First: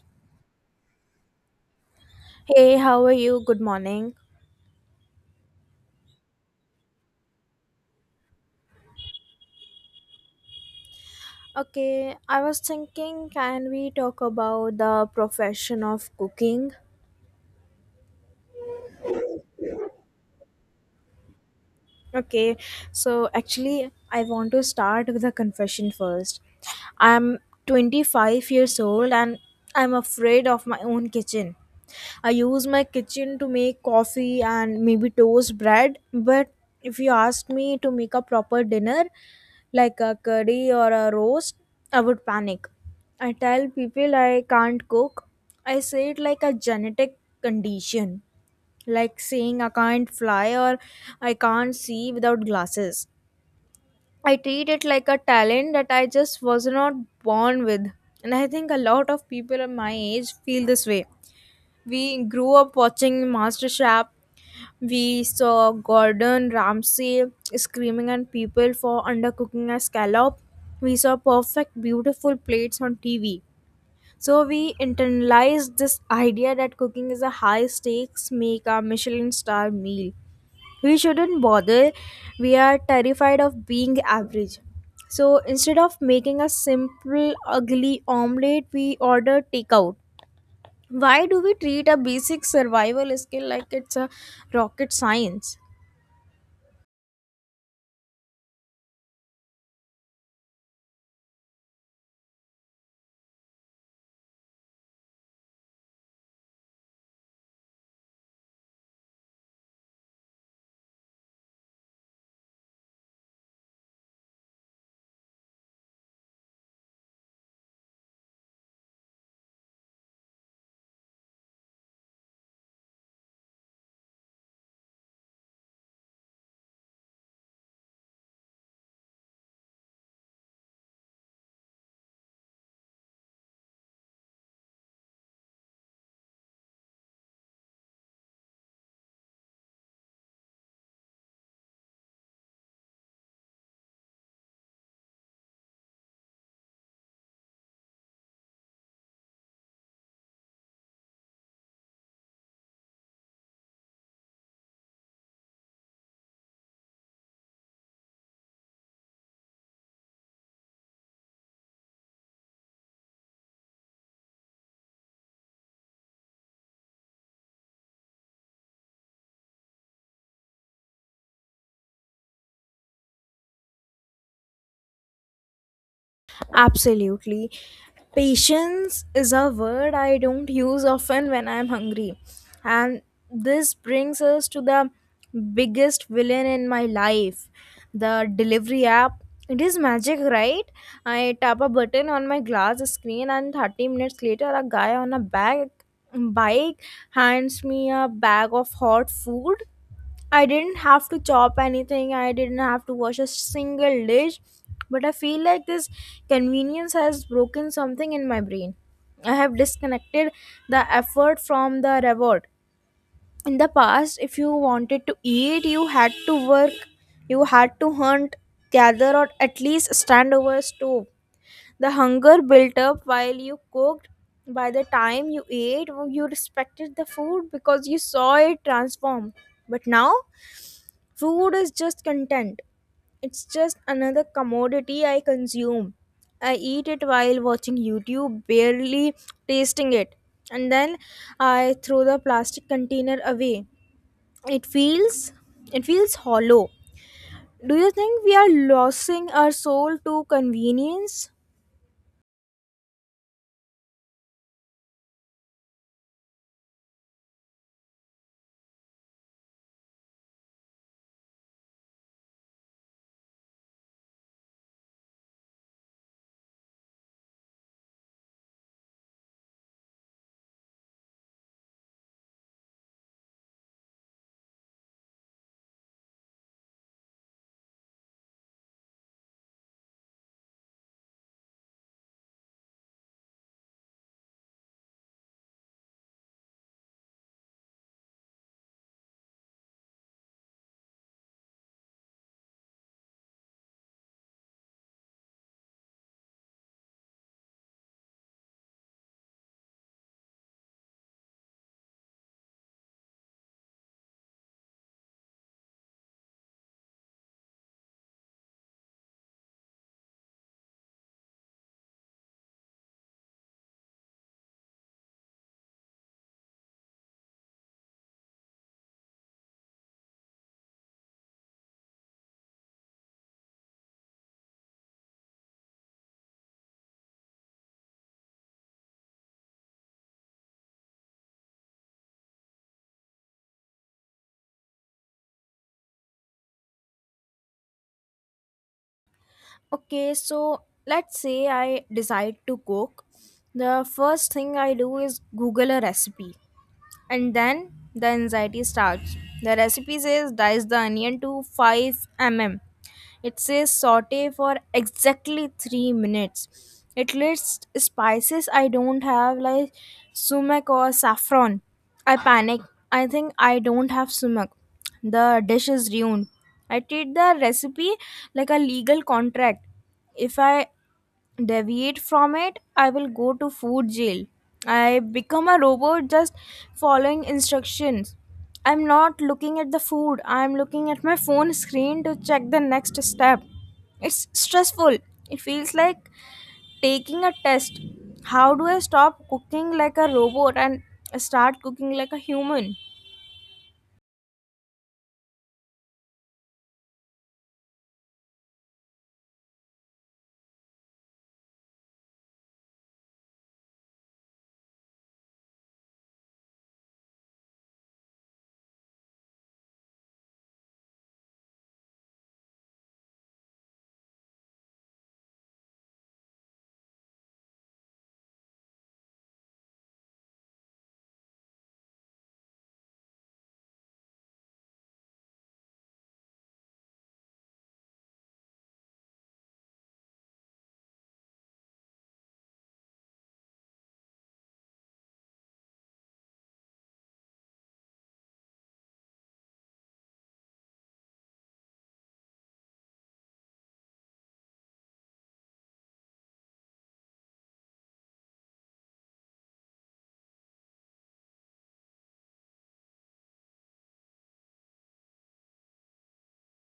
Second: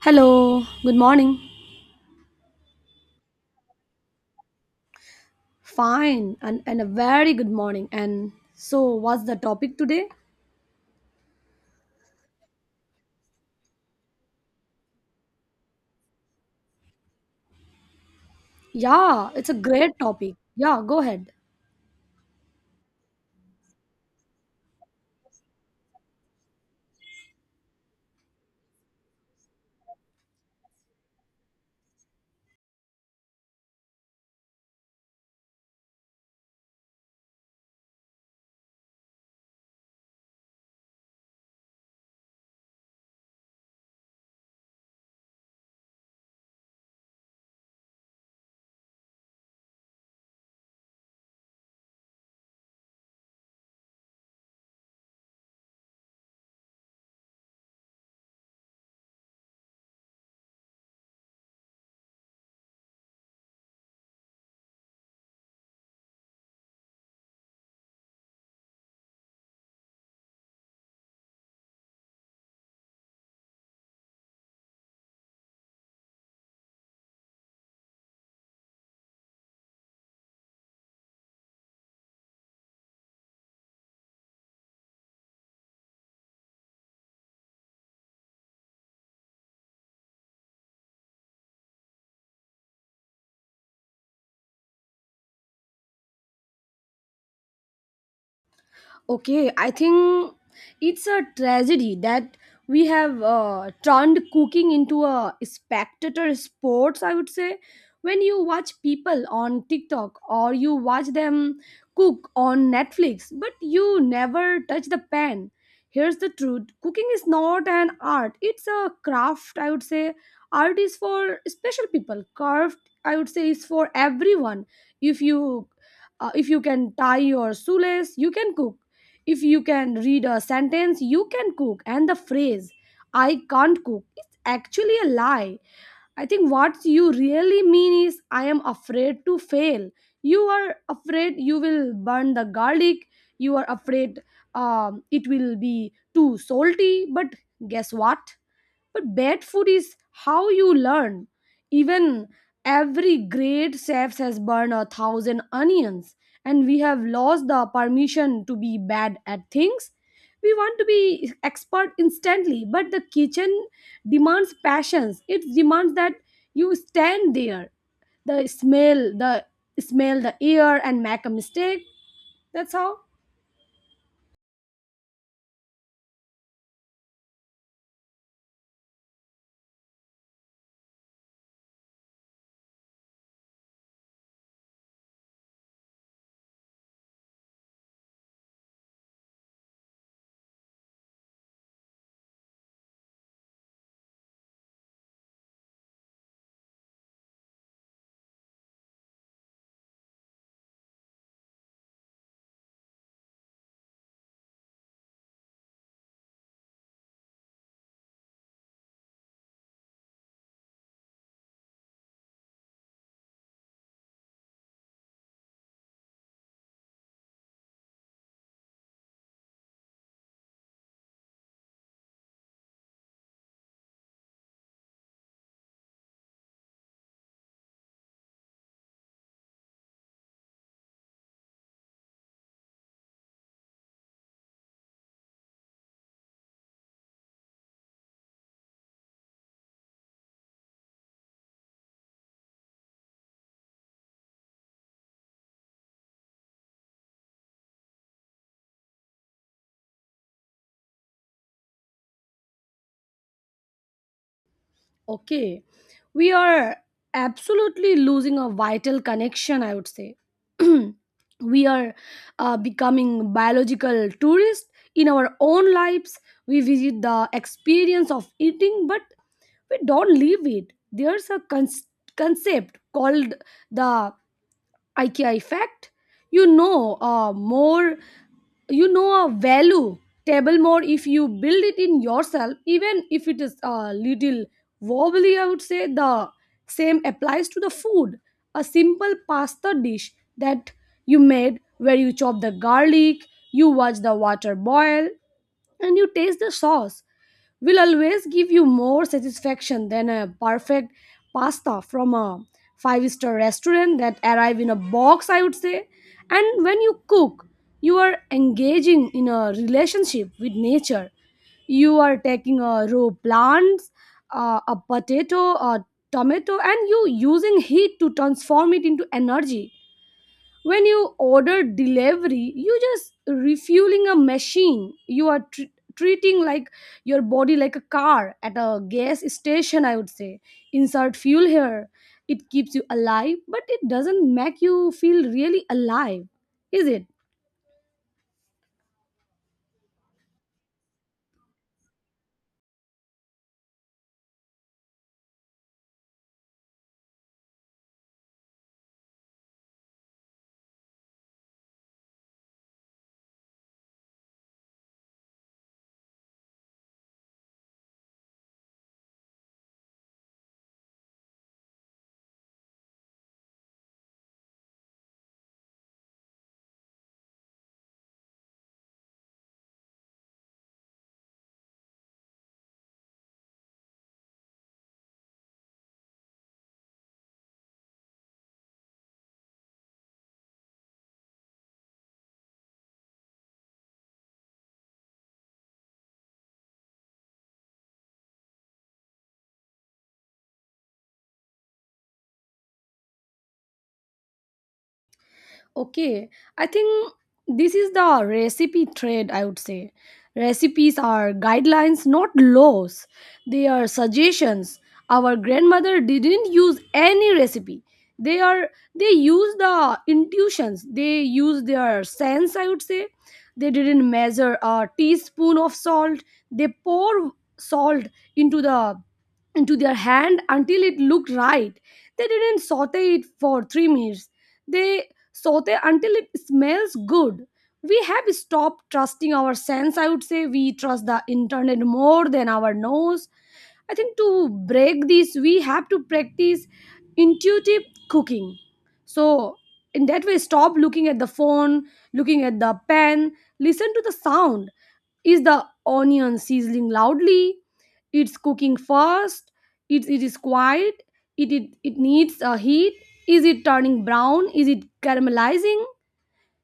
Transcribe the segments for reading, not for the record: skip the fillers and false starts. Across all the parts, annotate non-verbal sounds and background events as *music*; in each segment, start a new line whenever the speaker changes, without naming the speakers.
Hello, good morning.
Hey, how are you? Good morning.
Fine, and a very good morning. And so, what's the topic today?
Okay, I was thinking, can we talk about the profession of cooking?
Yeah, it's a great topic. Yeah, go ahead.
Okay, so actually, I want to start with a confession first. I'm 25 years old and I'm afraid of my own kitchen. I use my kitchen to make coffee and maybe toast bread, but if you ask me to make a proper dinner, like a curry or a roast, I would panic. I tell people I can't cook. I say it like a genetic condition like saying I can't fly or I can't see without glasses. I treat it like a talent that I just was not born with. And I think a lot of people of my age feel this way. We grew up watching MasterChef. We saw Gordon Ramsay screaming at people for undercooking a scallop. We saw perfect, beautiful plates on TV. So we internalized this idea that cooking is a high stakes, make a Michelin star meal we shouldn't bother. We are terrified of being average. So instead of making a simple, ugly omelette, we order takeout. Why do we treat a basic survival skill like it's a rocket science?
Okay, I think it's a tragedy that we have turned cooking into a spectator sports, I would say. When you watch people on TikTok or you watch them cook on Netflix, but you never touch the pan. Here's the truth, cooking is not an art, it's a craft, I would say. Art is for special people, craft, I would say, is for everyone. If you if you can tie your shoelace, you can cook. If you can read a sentence, you can cook. And the phrase I can't cook is actually a lie. I think what you really mean is I am afraid to fail. You are afraid you will burn the garlic. You are afraid it will be too salty, but guess what, but bad food is how you learn. Even every great chef has burned a thousand onions, and we have lost the permission to be bad at things. We want to be expert instantly, but the kitchen demands passions. It demands that you stand there, the smell the air, and make a mistake. That's how.
Absolutely. Patience is a word I don't use often when I'm hungry. And this brings us to the biggest villain in my life the delivery app. It is magic, right? I tap a button on my glass screen, and 30 minutes later, a guy on a bike hands me a bag of hot food. I didn't have to chop anything, I didn't have to wash a single dish, but I feel like this convenience has broken something in my brain. I have disconnected the effort from the reward. In the past, if you wanted to eat, you had to work, you had to hunt, gather, or at least stand over a stove. The hunger built up while you cooked. By the time you ate, you respected the food because you saw it transform. But now, food is just content. It's just another commodity I consume. I eat it while watching YouTube, barely tasting it. And then I throw the plastic container away. It feels it feels hollow. Do you think we are losing our soul to convenience?
Okay, we are absolutely losing a vital connection, I would say. *clears throat* We are becoming biological tourists in our own lives. We visit the experience of eating, but we don't live it. Concept called the IKEA effect. You know, you know, a value table more if you build it in yourself, even if it is a little wobbly. I would say the same applies to the food. A simple pasta dish that you made, where you chop the garlic, you watch the water boil, and you taste the sauce, will always give you more satisfaction than a perfect pasta from a five-star restaurant that arrive in a box, I would say. And when you cook, you are engaging in a relationship with nature. You are taking a raw plants, a potato, a tomato, and you using heat to transform it into energy. When you order delivery, you just refueling a machine. Treating like your body like a car at a gas station, I would say. Insert fuel here. It keeps you alive, but it doesn't make you feel really alive. Is it?
Okay, so let's say I decide to cook. The first thing I do is Google a recipe. And then the anxiety starts. The recipe says dice the onion to 5 mm. It says saute for exactly 3 minutes. It lists spices I don't have like sumac or saffron. I panic. I think I don't have sumac. The dish is ruined. I treat the recipe like a legal contract. If I deviate from it, I will go to food jail. I become a robot just following instructions. I'm not looking at the food, I'm looking at my phone screen to check the next step. It's stressful. It feels like taking a test. How do I stop cooking like a robot and start cooking like a human?
Okay, I think this is the recipe trade, I would say. Recipes are guidelines, not laws. They are suggestions. Our grandmother didn't use any recipe. They are they use the intuitions. They use their sense, I would say. They didn't measure a teaspoon of salt. They pour salt into the into their hand until it looked right. They didn't saute it for 3 minutes. They saute until it smells good. We have stopped trusting our sense, I would say. We trust the internet more than our nose. I think to break this, we have to practice intuitive cooking. So, in that way, stop looking at the phone, looking at the pen, listen to the sound. Is the onion sizzling loudly? It's cooking fast. It is quiet. It needs a heat. Is it turning brown? Is it caramelizing?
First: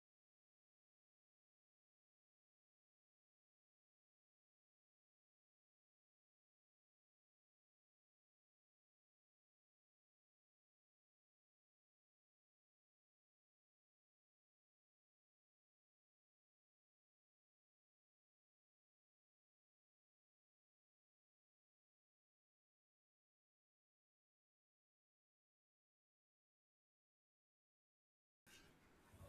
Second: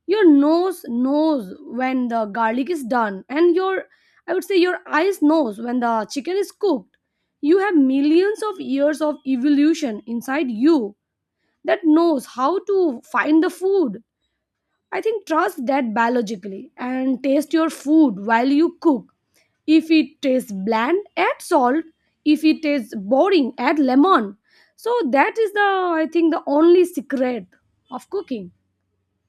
Your nose knows when the garlic is done, and your I would say your eyes knows when the chicken is cooked. You have millions of years of evolution inside you that knows how to find the food. I think trust that biologically and taste your food while you cook. If it tastes bland, add salt. If it tastes boring, add lemon. So that is the I think the only secret of cooking.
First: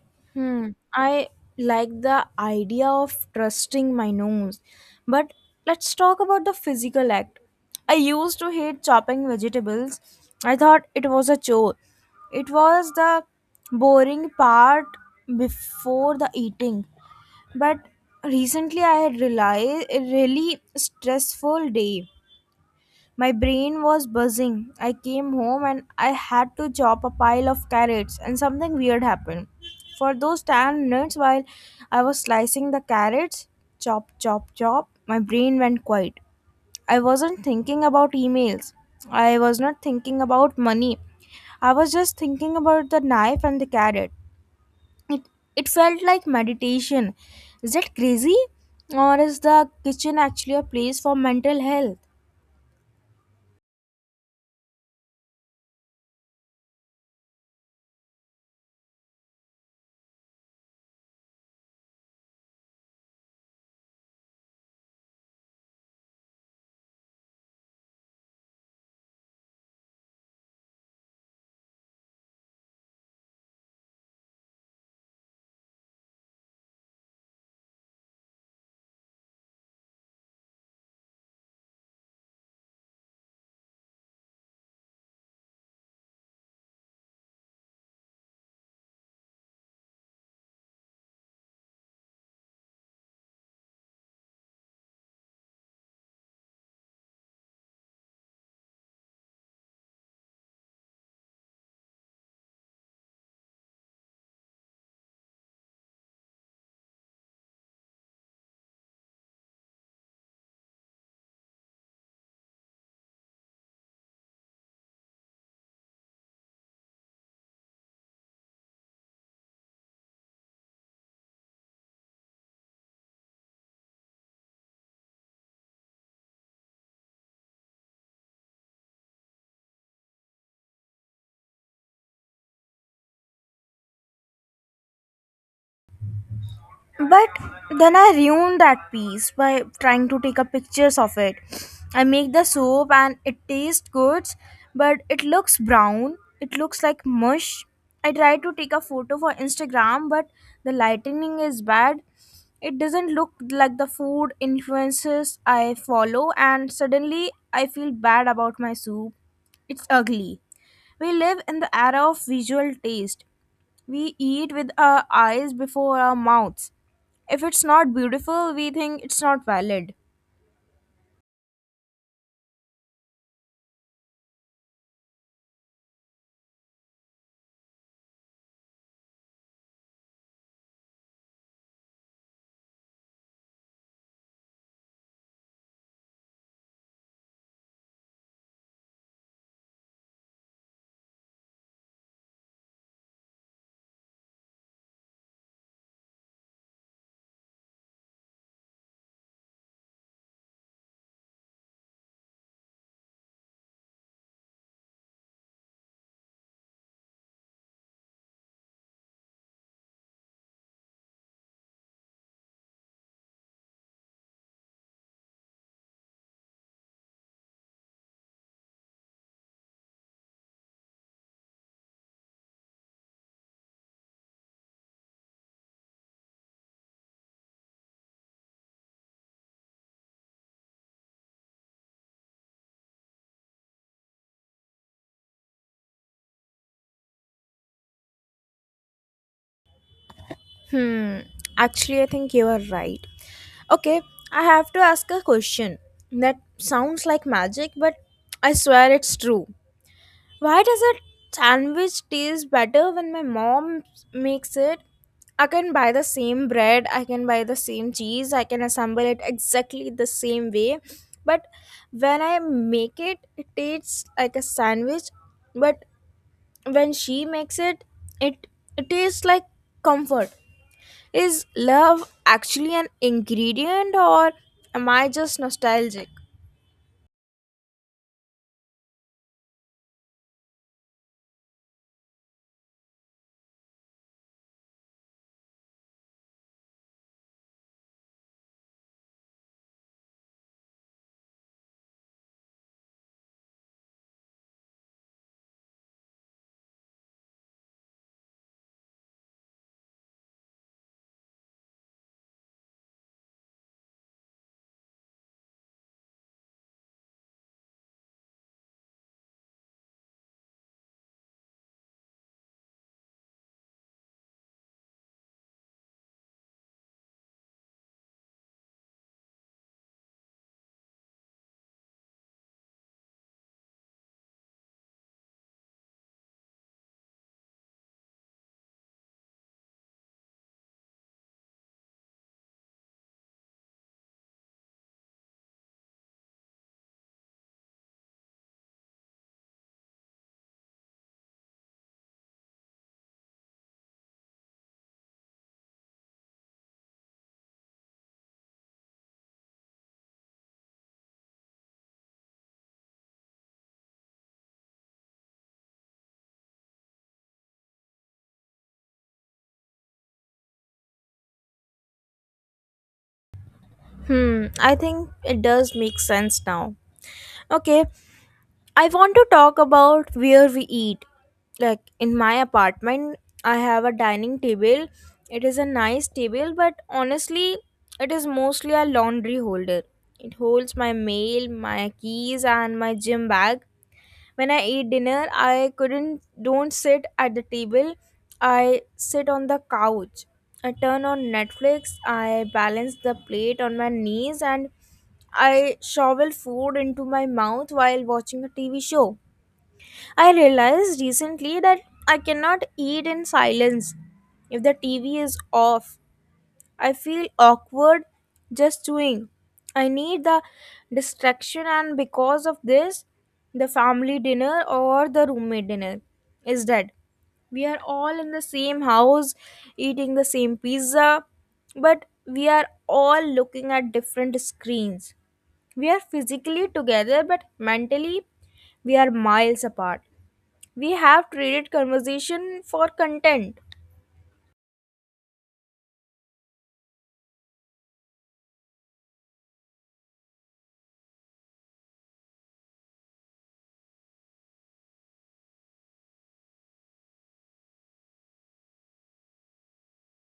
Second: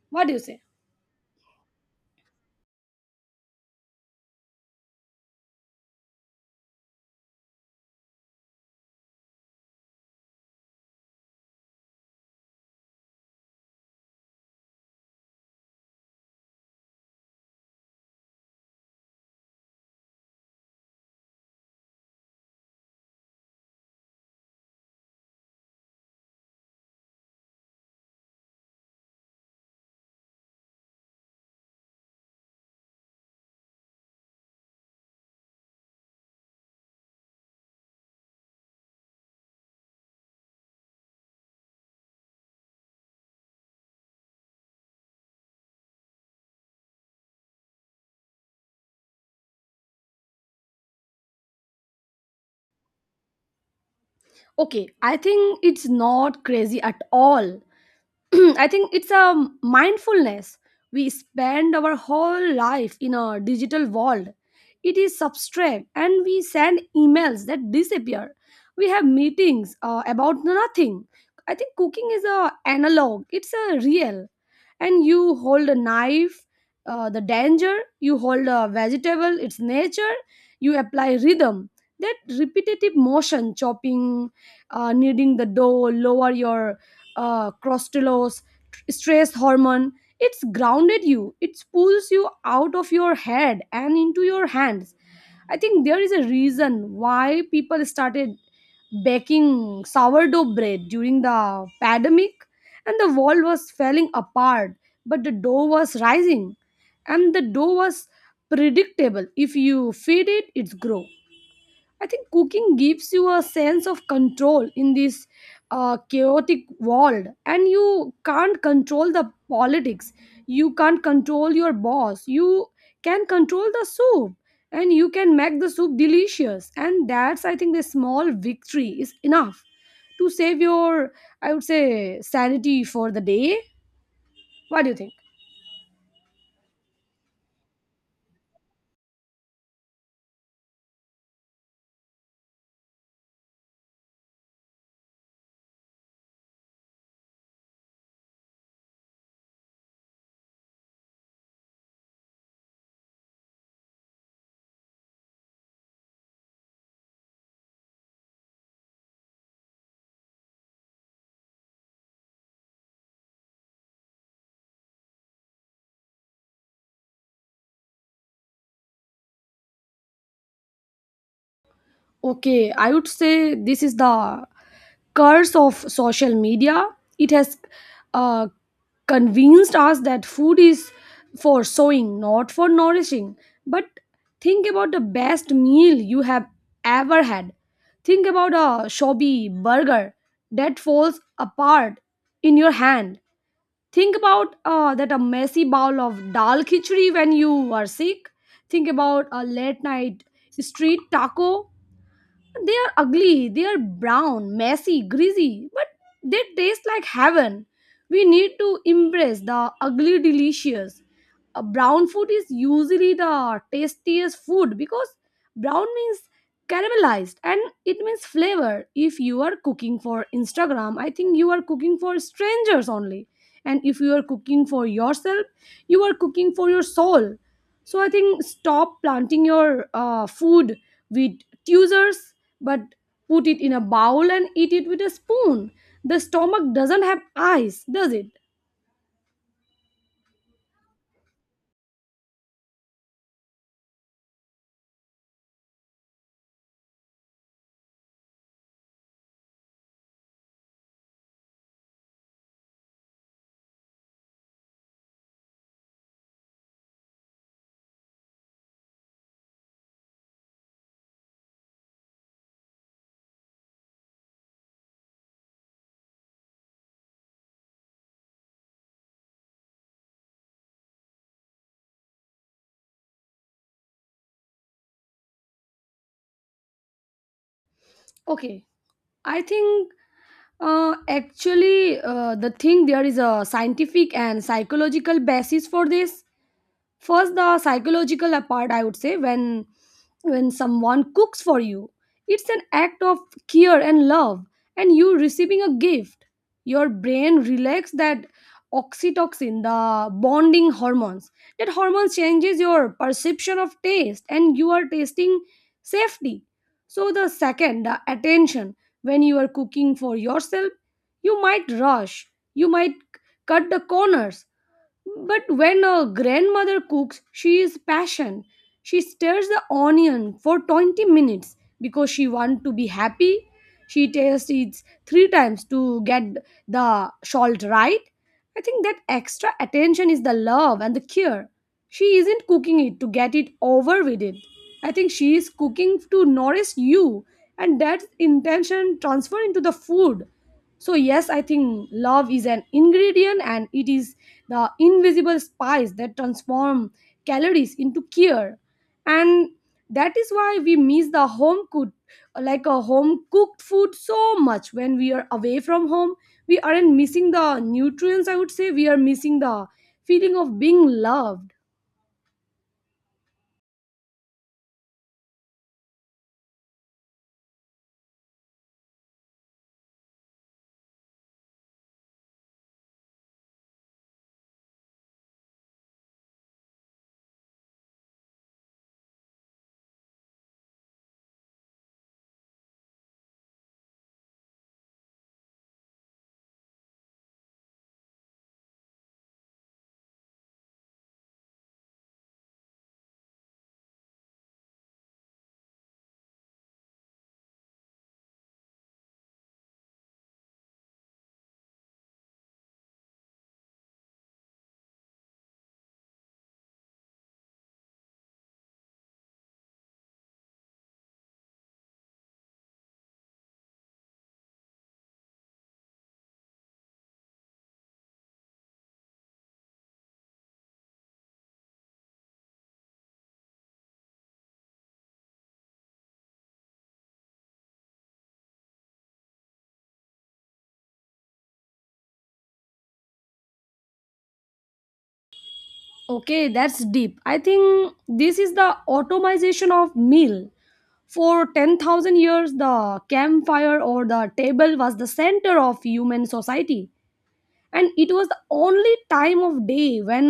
What do you say?
Hmm. I like the idea of trusting my nose. But let's talk about the physical act. I used to hate chopping vegetables. I thought it was a chore. It was the boring part before the eating. But recently I had realized a really stressful day. My brain was buzzing. I came home and I had to chop a pile of carrots, and something weird happened. For those 10 minutes while I was slicing the carrots, chop, chop, chop, my brain went quiet. I wasn't thinking about emails, I was not thinking about money. I was just thinking about the knife and the carrot. It, it felt like meditation. Is that crazy? Or is the kitchen actually a place for mental health?
Okay, I think it's not crazy at all. *clears throat* I think it's a mindfulness. We spend our whole life in a digital world. It is substract and we send emails that disappear. We have meetings about nothing. I think cooking is a analog, it's a real. And you hold a knife, the danger. You hold a vegetable, its nature. You apply rhythm. That repetitive motion, chopping, kneading the dough, lower your crostalos, stress hormone. It's grounded you. It pulls you out of your head and into your hands. I think there is a reason why people started baking sourdough bread during the pandemic, and the world was falling apart, but the dough was rising, and the dough was predictable. If you feed it, it's grow. I think cooking gives you a sense of control in this chaotic world, and you can't control the politics. You can't control your boss. You can control the soup, and you can make the soup delicious. And that's, I think, the small victory is enough to save your, I would say, sanity for the day. What do you think?
But then I ruined that piece by trying to take a pictures of it. I make the soap and it tastes good, but it looks brown. It looks like mush. I try to take a photo for Instagram, but the lighting is bad. It doesn't look like the food influences I follow, and suddenly I feel bad about my soup. It's ugly. We live in the era of visual taste. We eat with our eyes before our mouths. If it's not beautiful, we think it's not valid.
Okay, I would say this is the curse of social media. It has uh, convinced us that food is for sowing, not for nourishing. But think about the best meal you have ever had. Think about a shabby burger that falls apart in your hand. Think about that a messy bowl of dal khichdi when you are sick. Think about a late night street taco. They are ugly, they are brown, messy, greasy, but they taste like heaven. We need to embrace the ugly delicious. Brown food is usually the tastiest food because brown means caramelized and it means flavor. If you are cooking for Instagram, I think you are cooking for strangers only. And if you are cooking for yourself, you are cooking for your soul. So I think stop planting your food with tweezers, but put it in a bowl and eat it with a spoon. The stomach doesn't have eyes, does it?
Hmm. Actually, I think you are right. Okay, I have to ask a question that sounds like magic, but I swear it's true. Why does a sandwich taste better when my mom makes it? I can buy the same bread, I can buy the same cheese, I can assemble it exactly the same way. But when I make it, it tastes like a sandwich, but when she makes it, it it tastes like comfort. Is love actually an ingredient or am I just nostalgic?
Okay, I think actually the thing there is a scientific and psychological basis for this. First, the psychological part, I would say, when someone cooks for you, it's an act of care and love, and you receiving a gift. Your brain relax, that oxytocin, the bonding hormones, that hormone changes your perception of taste and you are tasting safety. So the second, the attention. When you are cooking for yourself, you might rush, you might cut the corners. But when a grandmother cooks, she is passion. She stirs the onion for 20 minutes because she wants to be happy. She tastes it three times to get the salt right. I think that extra attention is the love and the care. She isn't cooking it to get it over with it. I think she is cooking to nourish you, and that intention transfer into the food. So yes, I think love is an ingredient and it is the invisible spice that transform calories into care. And that is why we miss the home cooked like a home cooked food so much when we are away from home. We aren't missing the nutrients, I would say. We are missing the feeling of being loved.
Hmm, I think it does make sense now. Okay, I want to talk about where we eat. Like in my apartment, I have a dining table. It is a nice table, but honestly, it is mostly a laundry holder. It holds my mail, my keys, and my gym bag. When I eat dinner, I couldn't don't sit at the table. I sit on the couch. I turn on Netflix. I balance the plate on my knees and I shovel food into my mouth while watching a TV show. I realized recently that I cannot eat in silence if the TV is off. I feel awkward just doing. I need the distraction, and because of this, the family dinner or the roommate dinner is dead. We are all in the same house eating the same pizza, but we are all looking at different screens. We are physically together, but mentally, we are miles apart. We have traded conversation for content.
Okay, that's deep. I think this is the automation of meal. For 10,000 years, the campfire or the table was the center of human society, and it was the only time of day when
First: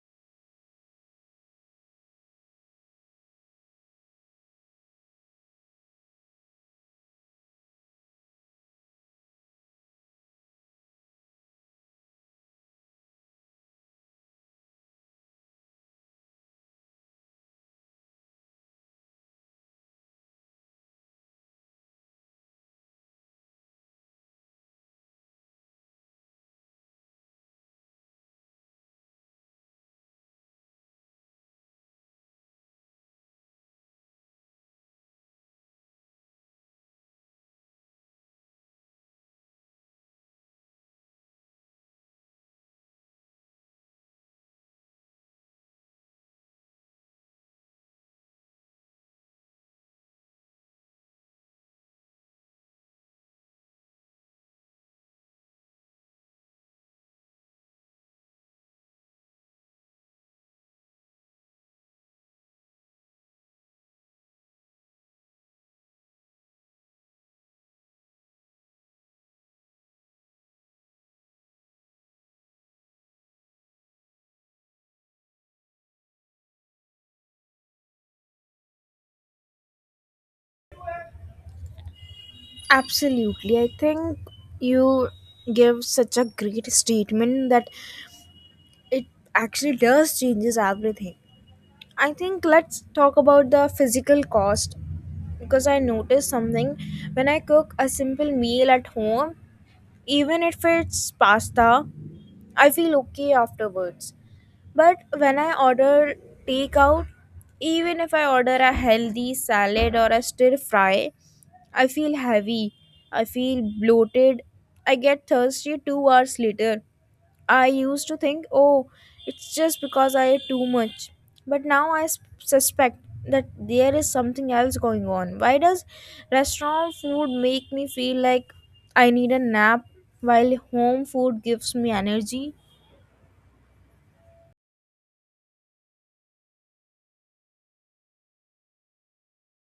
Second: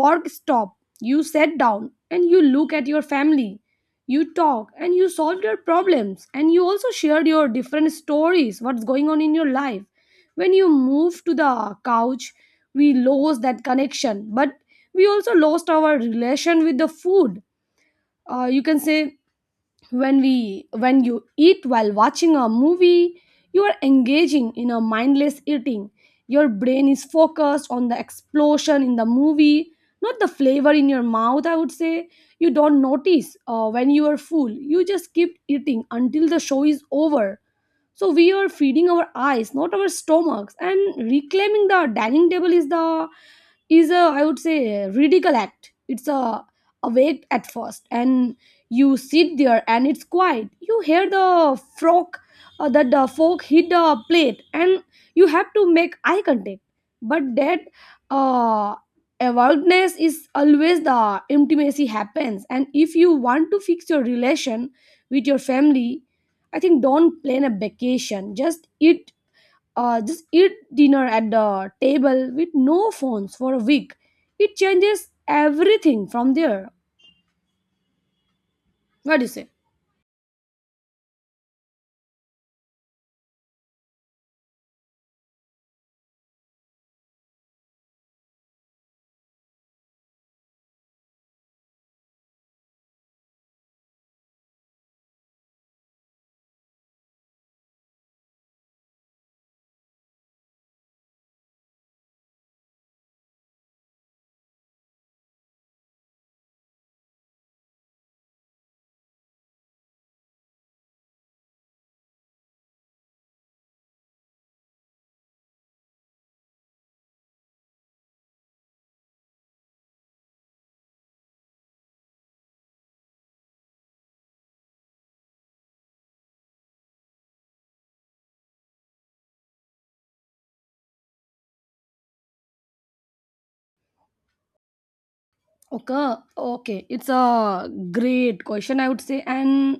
work stopped. You sat down and you look at your family, you talk and you solved your problems, and you also shared your different stories, what's going on in your life. When you moved to the couch, we lost that connection, but we also lost our relation with the food. You can say when you eat while watching a movie, you are engaging in a mindless eating. Your brain is focused on the explosion in the movie, not the flavor in your mouth, I would say. You don't notice when you are full, you just keep eating until the show is over. So we are feeding our eyes, not our stomachs. And reclaiming the dining table is the is a, I would say, a ridicule act. It's a awake at first, and you sit there and it's quiet, you hear the frog, that the fork hit the plate, and you have to make eye contact. But that uh awareness is always the intimacy happens. And if you want to fix your relation with your family, I think don't plan a vacation, just eat dinner at the table with no phones for a week. It changes everything from there. What do you say?
Absolutely. I think you give such a great statement that it actually does changes everything. I think let's talk about the physical cost because I noticed something. When I cook a simple meal at home, even if it's pasta, I feel okay afterwards. But when I order takeout, even if I order a healthy salad or a stir fry, I feel heavy. I feel bloated. I get thirsty 2 hours later. I used to think, oh, it's just because I ate too much. But now I suspect that there is something else going on. Why does restaurant food make me feel like I need a nap while home food gives me energy?
Okay, okay, it's a great question, I would say, and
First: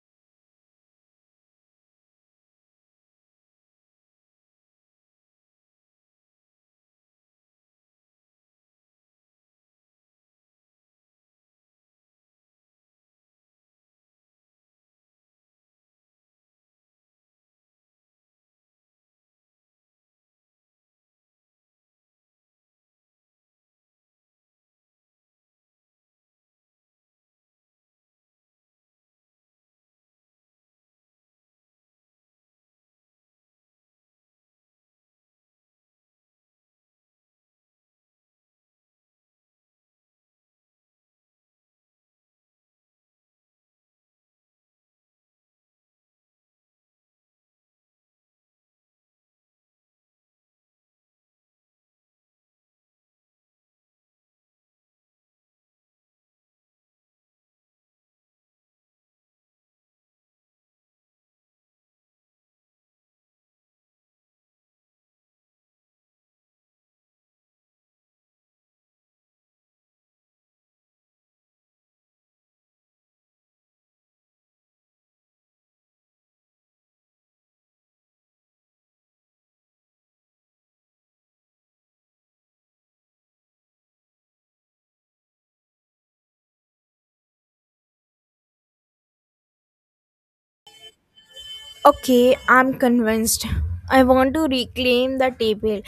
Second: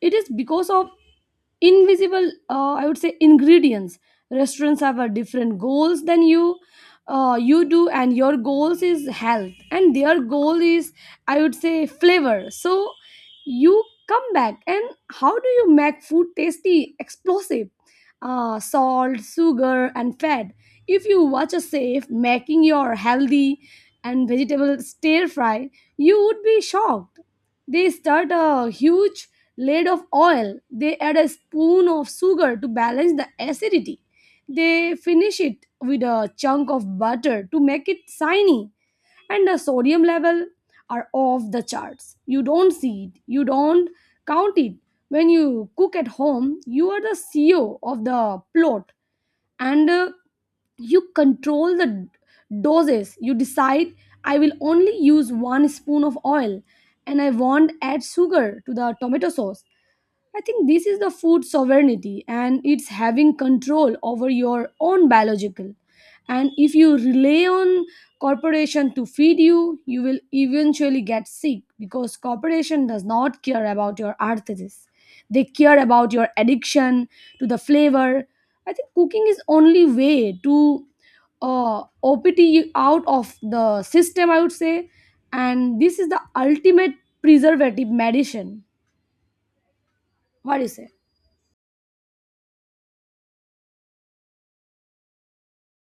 it is because of invisible, I would say, ingredients. Restaurants have a different goals than you do, and your goals is health, and their goal is, I would say, flavor. So you come back, and how do you make food tasty, explosive? Salt, sugar, and fat. If you watch a safe making your healthy and vegetable stir fry, you would be shocked. They start a huge lid of oil. They add a spoon of sugar to balance the acidity. They finish it with a chunk of butter to make it shiny. And the sodium level are off the charts. You don't see it. You don't count it. When you cook at home, you are the CEO of the plot and you control the doses. You decide, I will only use one spoon of oil and I won't add sugar to the tomato sauce. I think this is the food sovereignty and it's having control over your own biological. And if you rely on corporation to feed you, you will eventually get sick because corporation does not care about your arthritis. They care about your addiction to the flavor. I think cooking is only way to OPT out of the system, I would say. And this is the ultimate preservative medicine. What do you say?
Okay, I'm convinced. I want to reclaim the table.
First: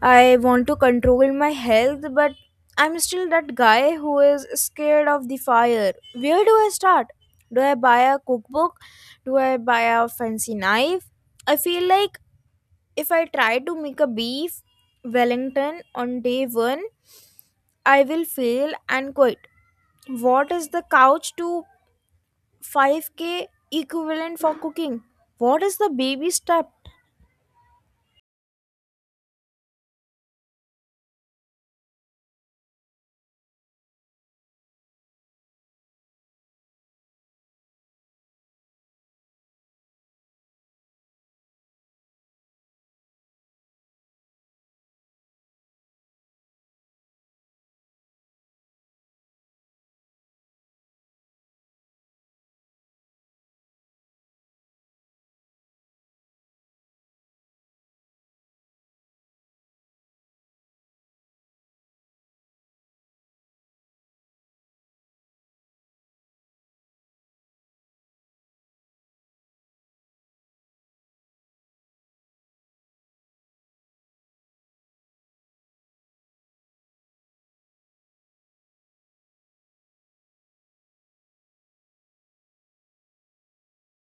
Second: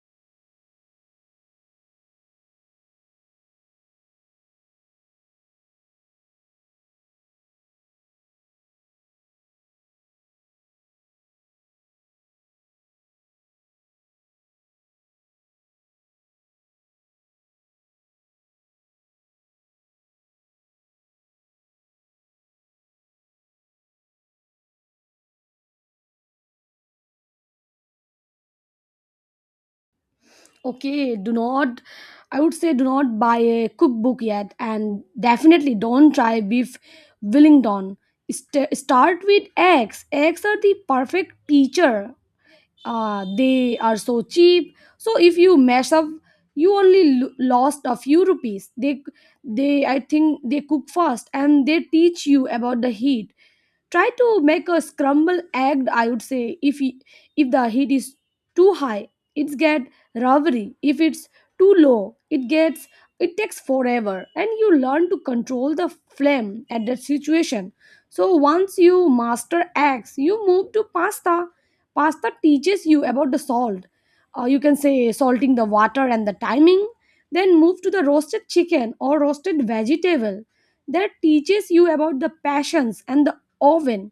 I want to control my health, but I'm still that guy who is scared of the fire. Where do I start? Do I buy a cookbook? Do I buy a fancy knife? I feel like if I try to make a beef Wellington on day one, I will fail and quit. What is the couch to 5K equivalent for cooking? What is the baby step?
Okay, do not, I would say, do not buy a cookbook yet, and definitely don't try beef wellington. Start with eggs. Eggs are the perfect teacher. They are so cheap, so if you mess up you only lost a few rupees. They I think they cook fast and they teach you about the heat. Try to make a scramble egg, I would say. if he- if the heat is too high, it get rubbery. If it's too low, it gets, it takes forever, and you learn to control the flame at that situation. So once you master eggs you move to pasta. Pasta teaches you about the salt. You can say salting the water and the timing. Then move to the roasted chicken or roasted vegetable. That teaches you about the passions and the oven.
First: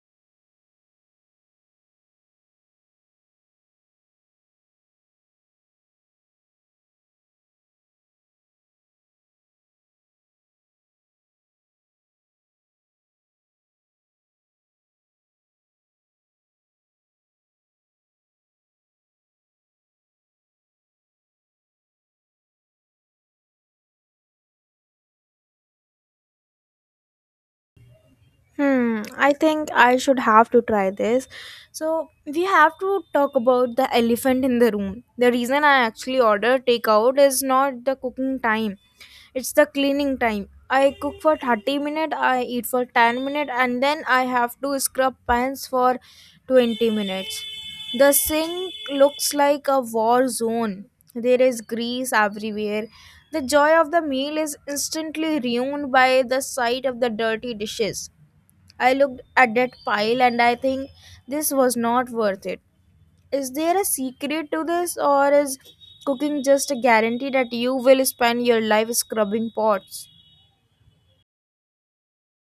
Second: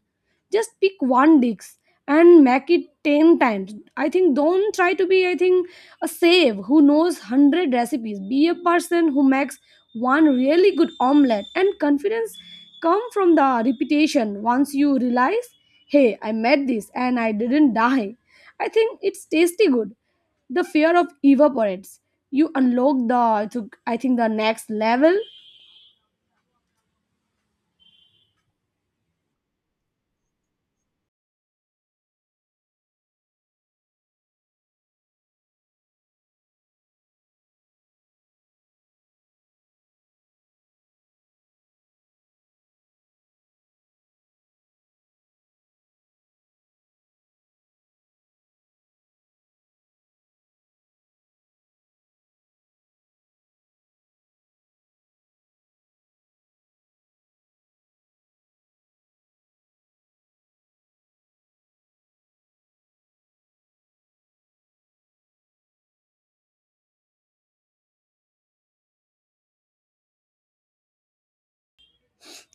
Just pick one dish and make it 10 times. I think don't try to be, I think, a save who knows 100 recipes. Be a person who makes one really good omelette, and confidence come from the repetition. Once you realize, hey, I made this and I didn't die, I think it's tasty good, the fear of evaporates. You unlock the I think the next level.
Hmm, I think I should have to try this. So, we have to talk about the elephant in the room. The reason I actually order takeout is not the cooking time, it's the cleaning time. I cook for 30 minutes, I eat for 10 minutes, and then I have to scrub pans for 20 minutes. The sink looks like a war zone. There is grease everywhere. The joy of the meal is instantly ruined by the sight of the dirty dishes. I looked at that pile and I think this was not worth it. Is there a secret to this, or is cooking just a guarantee that you will spend your life scrubbing pots?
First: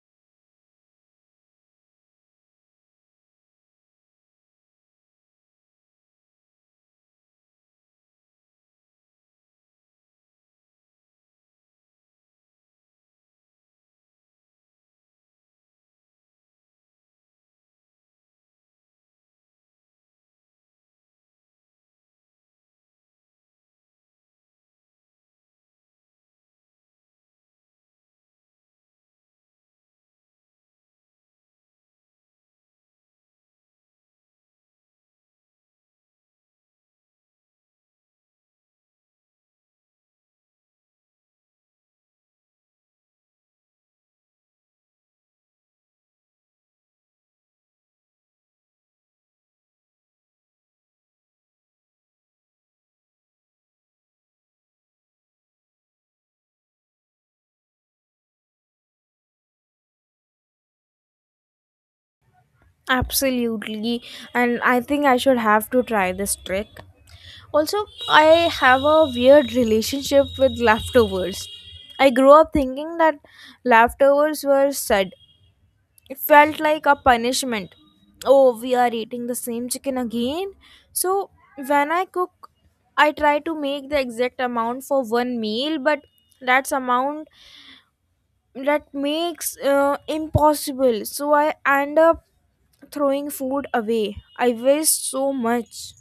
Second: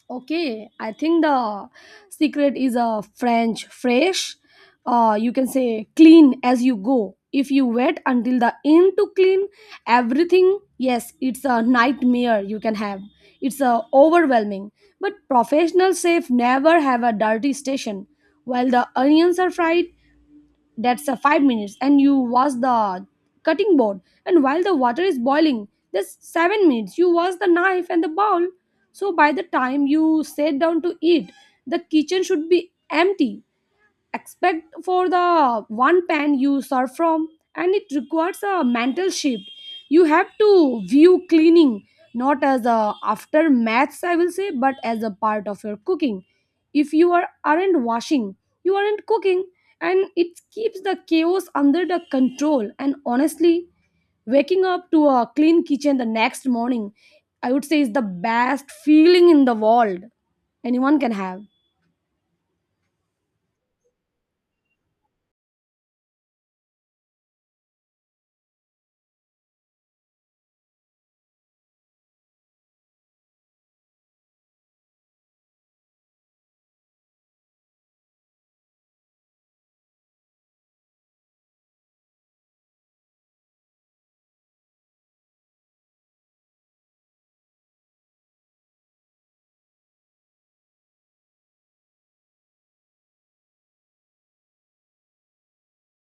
Okay, I think the secret is a French fresh. You can say clean as you go. If you wait until the end to clean everything, yes, it's a nightmare you can have. It's a overwhelming. But professional chef never have a dirty station. While the onions are fried, that's a 5 minutes and you wash the cutting board. And while the water is boiling, that's 7 minutes, you wash the knife and the bowl. So by the time you sit down to eat, the kitchen should be empty expect for the one pan you serve from. And it requires a mental shift. You have to view cleaning not as a aftermath, I will say, but as a part of your cooking. If you are aren't washing, you aren't cooking. And it keeps the chaos under the control, and honestly, waking up to a clean kitchen the next morning, I would say, is the best feeling in the world anyone can have.
Absolutely, and I think I should have to try this trick. Also, I have a weird relationship with leftovers. I grew up thinking that leftovers were sad. It felt like a punishment. Oh, we are eating the same chicken again. So, when I cook, I try to make the exact amount for one meal, but that's amount that makes impossible. So, I end up throwing food away. I waste so much.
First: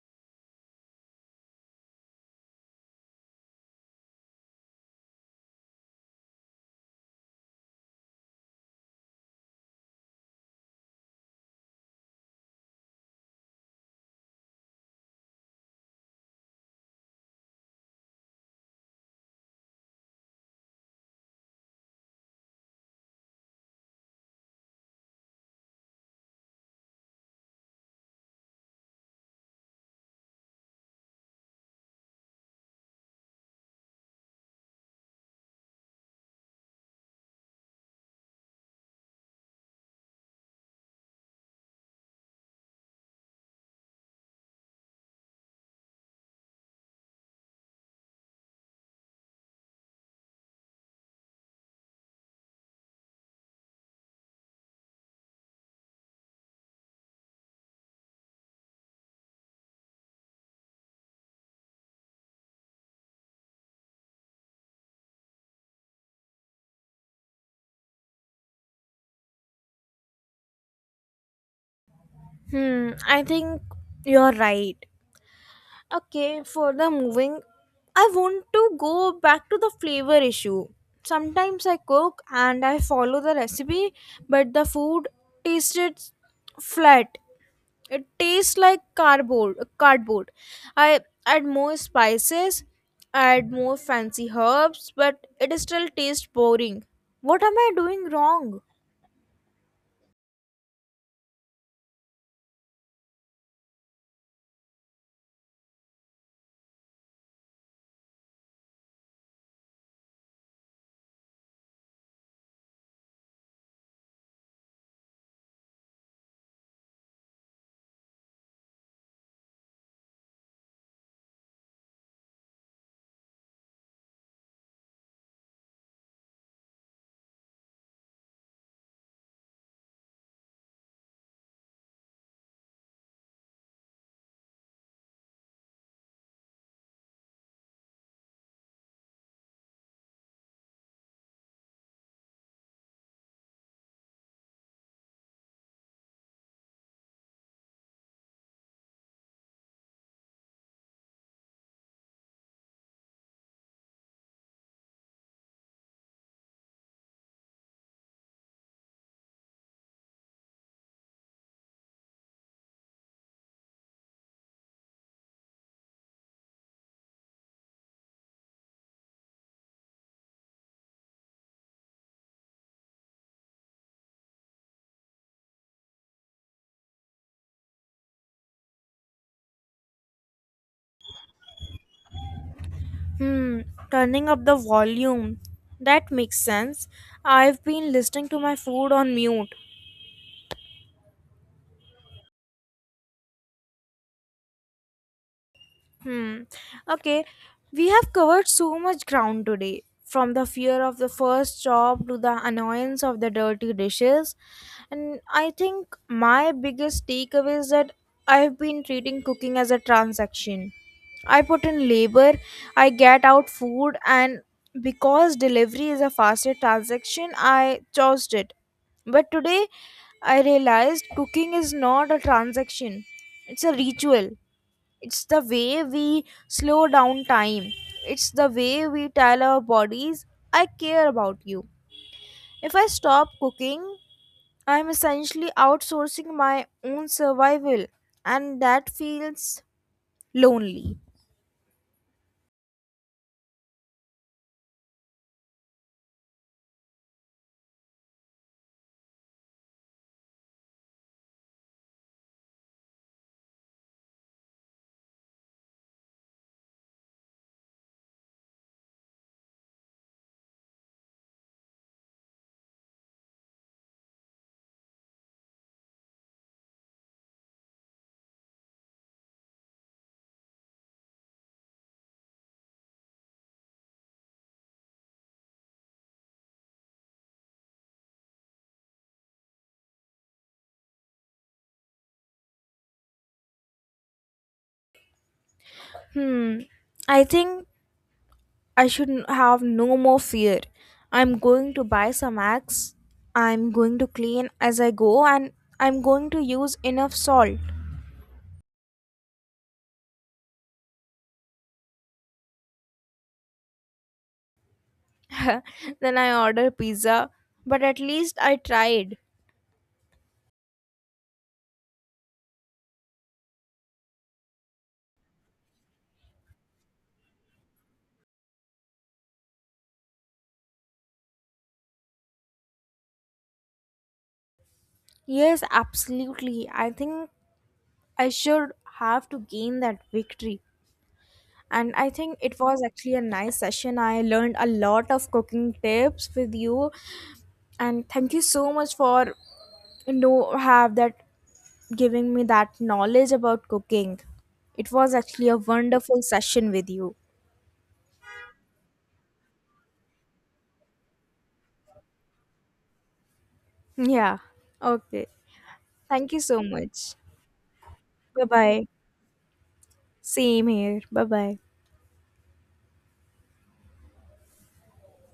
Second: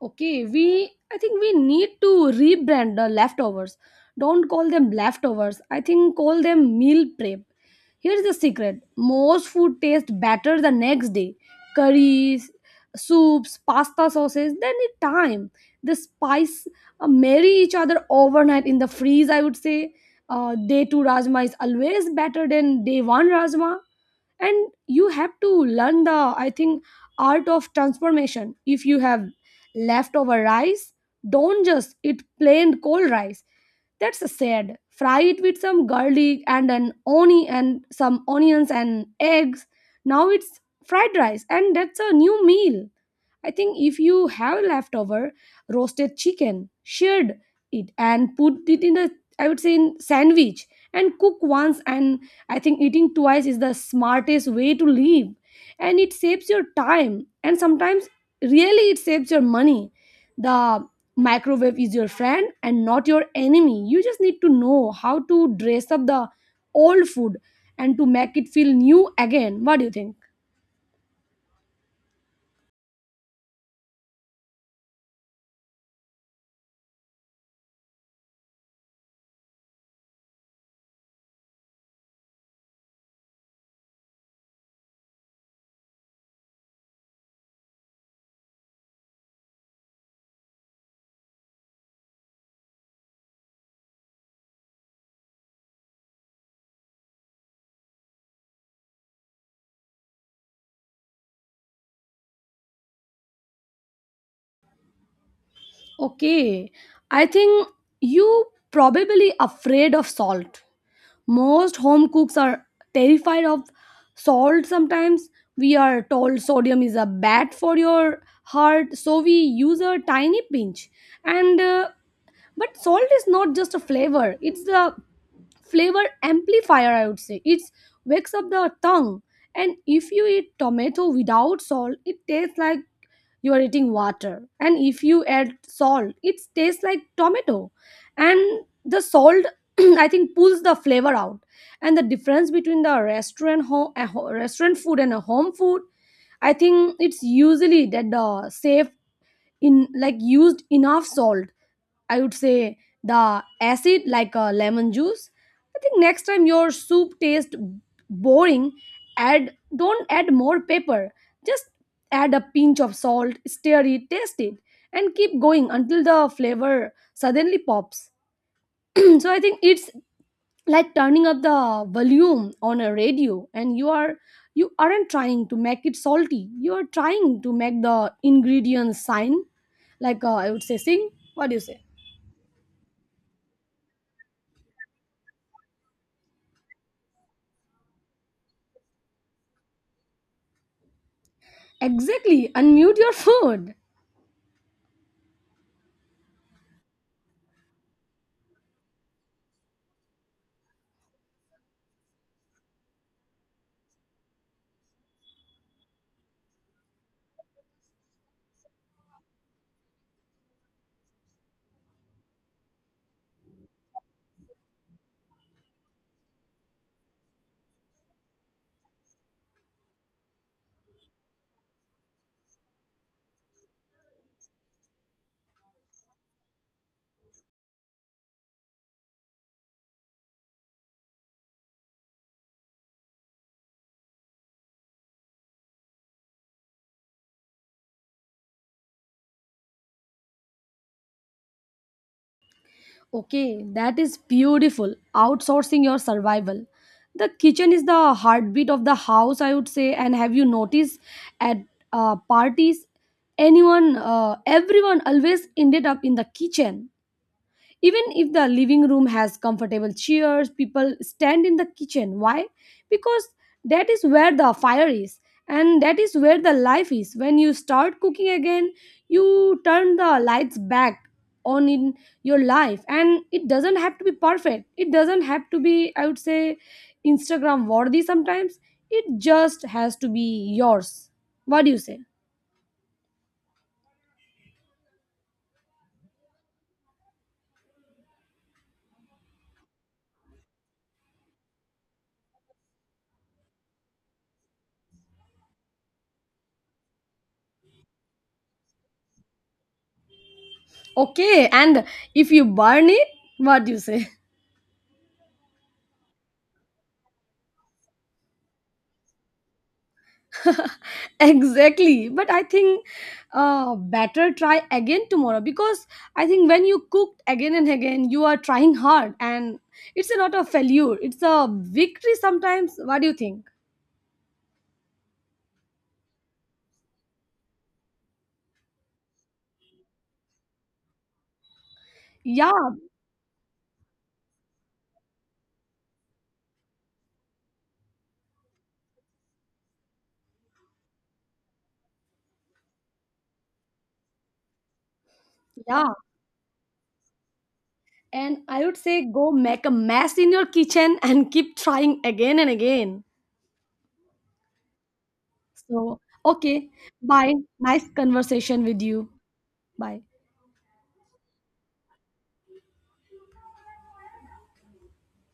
Okay, we I think we need to rebrand the leftovers. Don't call them leftovers. I think call them meal prep. Here's the secret. Most food tastes better the next day. Curries, soups, pasta sauces, they need time. The spice marry each other overnight in the freeze, I would say. Day two rajma is always better than day one rajma. And you have to learn the, I think, art of transformation. If you have leftover rice, don't just eat plain cold rice, that's sad. Fry it with some garlic and an onion and some onions and eggs. Now it's fried rice, and that's a new meal. I think if you have leftover roasted chicken, shred it and put it in a, I would say, in sandwich. And cook once and, I think, eating twice is the smartest way to live. And it saves your time, and sometimes really it saves your money. The microwave is your friend and not your enemy. You just need to know how to dress up the old food and to make it feel new again. What do you think?
Hmm, I think you're right. Okay, for the moving, I want to go back to the flavor issue. Sometimes I cook and I follow the recipe, but the food tasted flat. It tastes like cardboard. Cardboard. I add more spices, add more fancy herbs, but it still tastes boring. What am I doing wrong?
Okay, I think you probably afraid of salt. Most home cooks are terrified of salt sometimes. We are told sodium is a bad for your heart, so we use a tiny pinch. And but salt is not just a flavor, it's the flavor amplifier, I would say. It wakes up the tongue. And if you eat tomato without salt, it tastes like you are eating water. And if you add salt, it tastes like tomato. And the salt *clears throat* I think pulls the flavor out. And the difference between the restaurant home restaurant food and a home food, I think it's usually that the chef in like used enough salt, I would say, the acid like a lemon juice. I think next time your soup tastes boring, add, don't add more pepper, just add a pinch of salt, stir it, taste it, and keep going until the flavor suddenly pops. *clears throat* So I think it's like turning up the volume on a radio. And you are, you aren't trying to make it salty, you are trying to make the ingredients sign, like I would say sing. What do you say?
Hmm, turning up the volume. That makes sense. I've been listening to my food on mute.
Exactly, unmute your food.
Hmm. Okay. We have covered so much ground today, from the fear of the first job to the annoyance of the dirty dishes. And I think my biggest takeaway is that I've been treating cooking as a transaction. I put in labor, I get out food, and because delivery is a faster transaction, I chose it. But today I realized cooking is not a transaction, it's a ritual. It's the way we slow down time. It's the way we tell our bodies I care about you. If I stop cooking, I'm essentially outsourcing my own survival, and that feels lonely.
Okay, that is beautiful, outsourcing your survival. The kitchen is the heartbeat of the house, I would say. And have you noticed at parties, anyone everyone always ended up in the kitchen? Even if the living room has comfortable chairs, people stand in the kitchen. Why? Because that is where the fire is and that is where the life is. When you start cooking again, you turn the lights back on in your life. And it doesn't have to be perfect. It doesn't have to be, I would say, Instagram worthy sometimes. It just has to be yours. What do you say?
Hmm, I think I should have no more fear. I'm going to buy some axe, I'm going to clean as I go, and I'm going to use enough salt.
Okay, and if you burn it, what do you say? *laughs*
*laughs* Then I order pizza, but at least I tried.
Exactly, but I think better try again tomorrow. Because I think when you cook again and again, you are trying hard, and it's not a failure, it's a victory sometimes. What do you think?
Yes, absolutely. I think I should have to gain that victory. And I think it
Yeah,
was actually a nice session. I learned a lot of cooking tips with you. And thank you so much for you know have that giving me that knowledge about cooking. It was actually a
yeah,
wonderful session with you.
and I would say go make a mess in your kitchen *laughs* and keep trying again and again.
Yeah. Okay.
So,
Thank you so
okay,
much.
bye. Nice
Bye
conversation with
bye.
you. Bye.
Same here. Bye bye.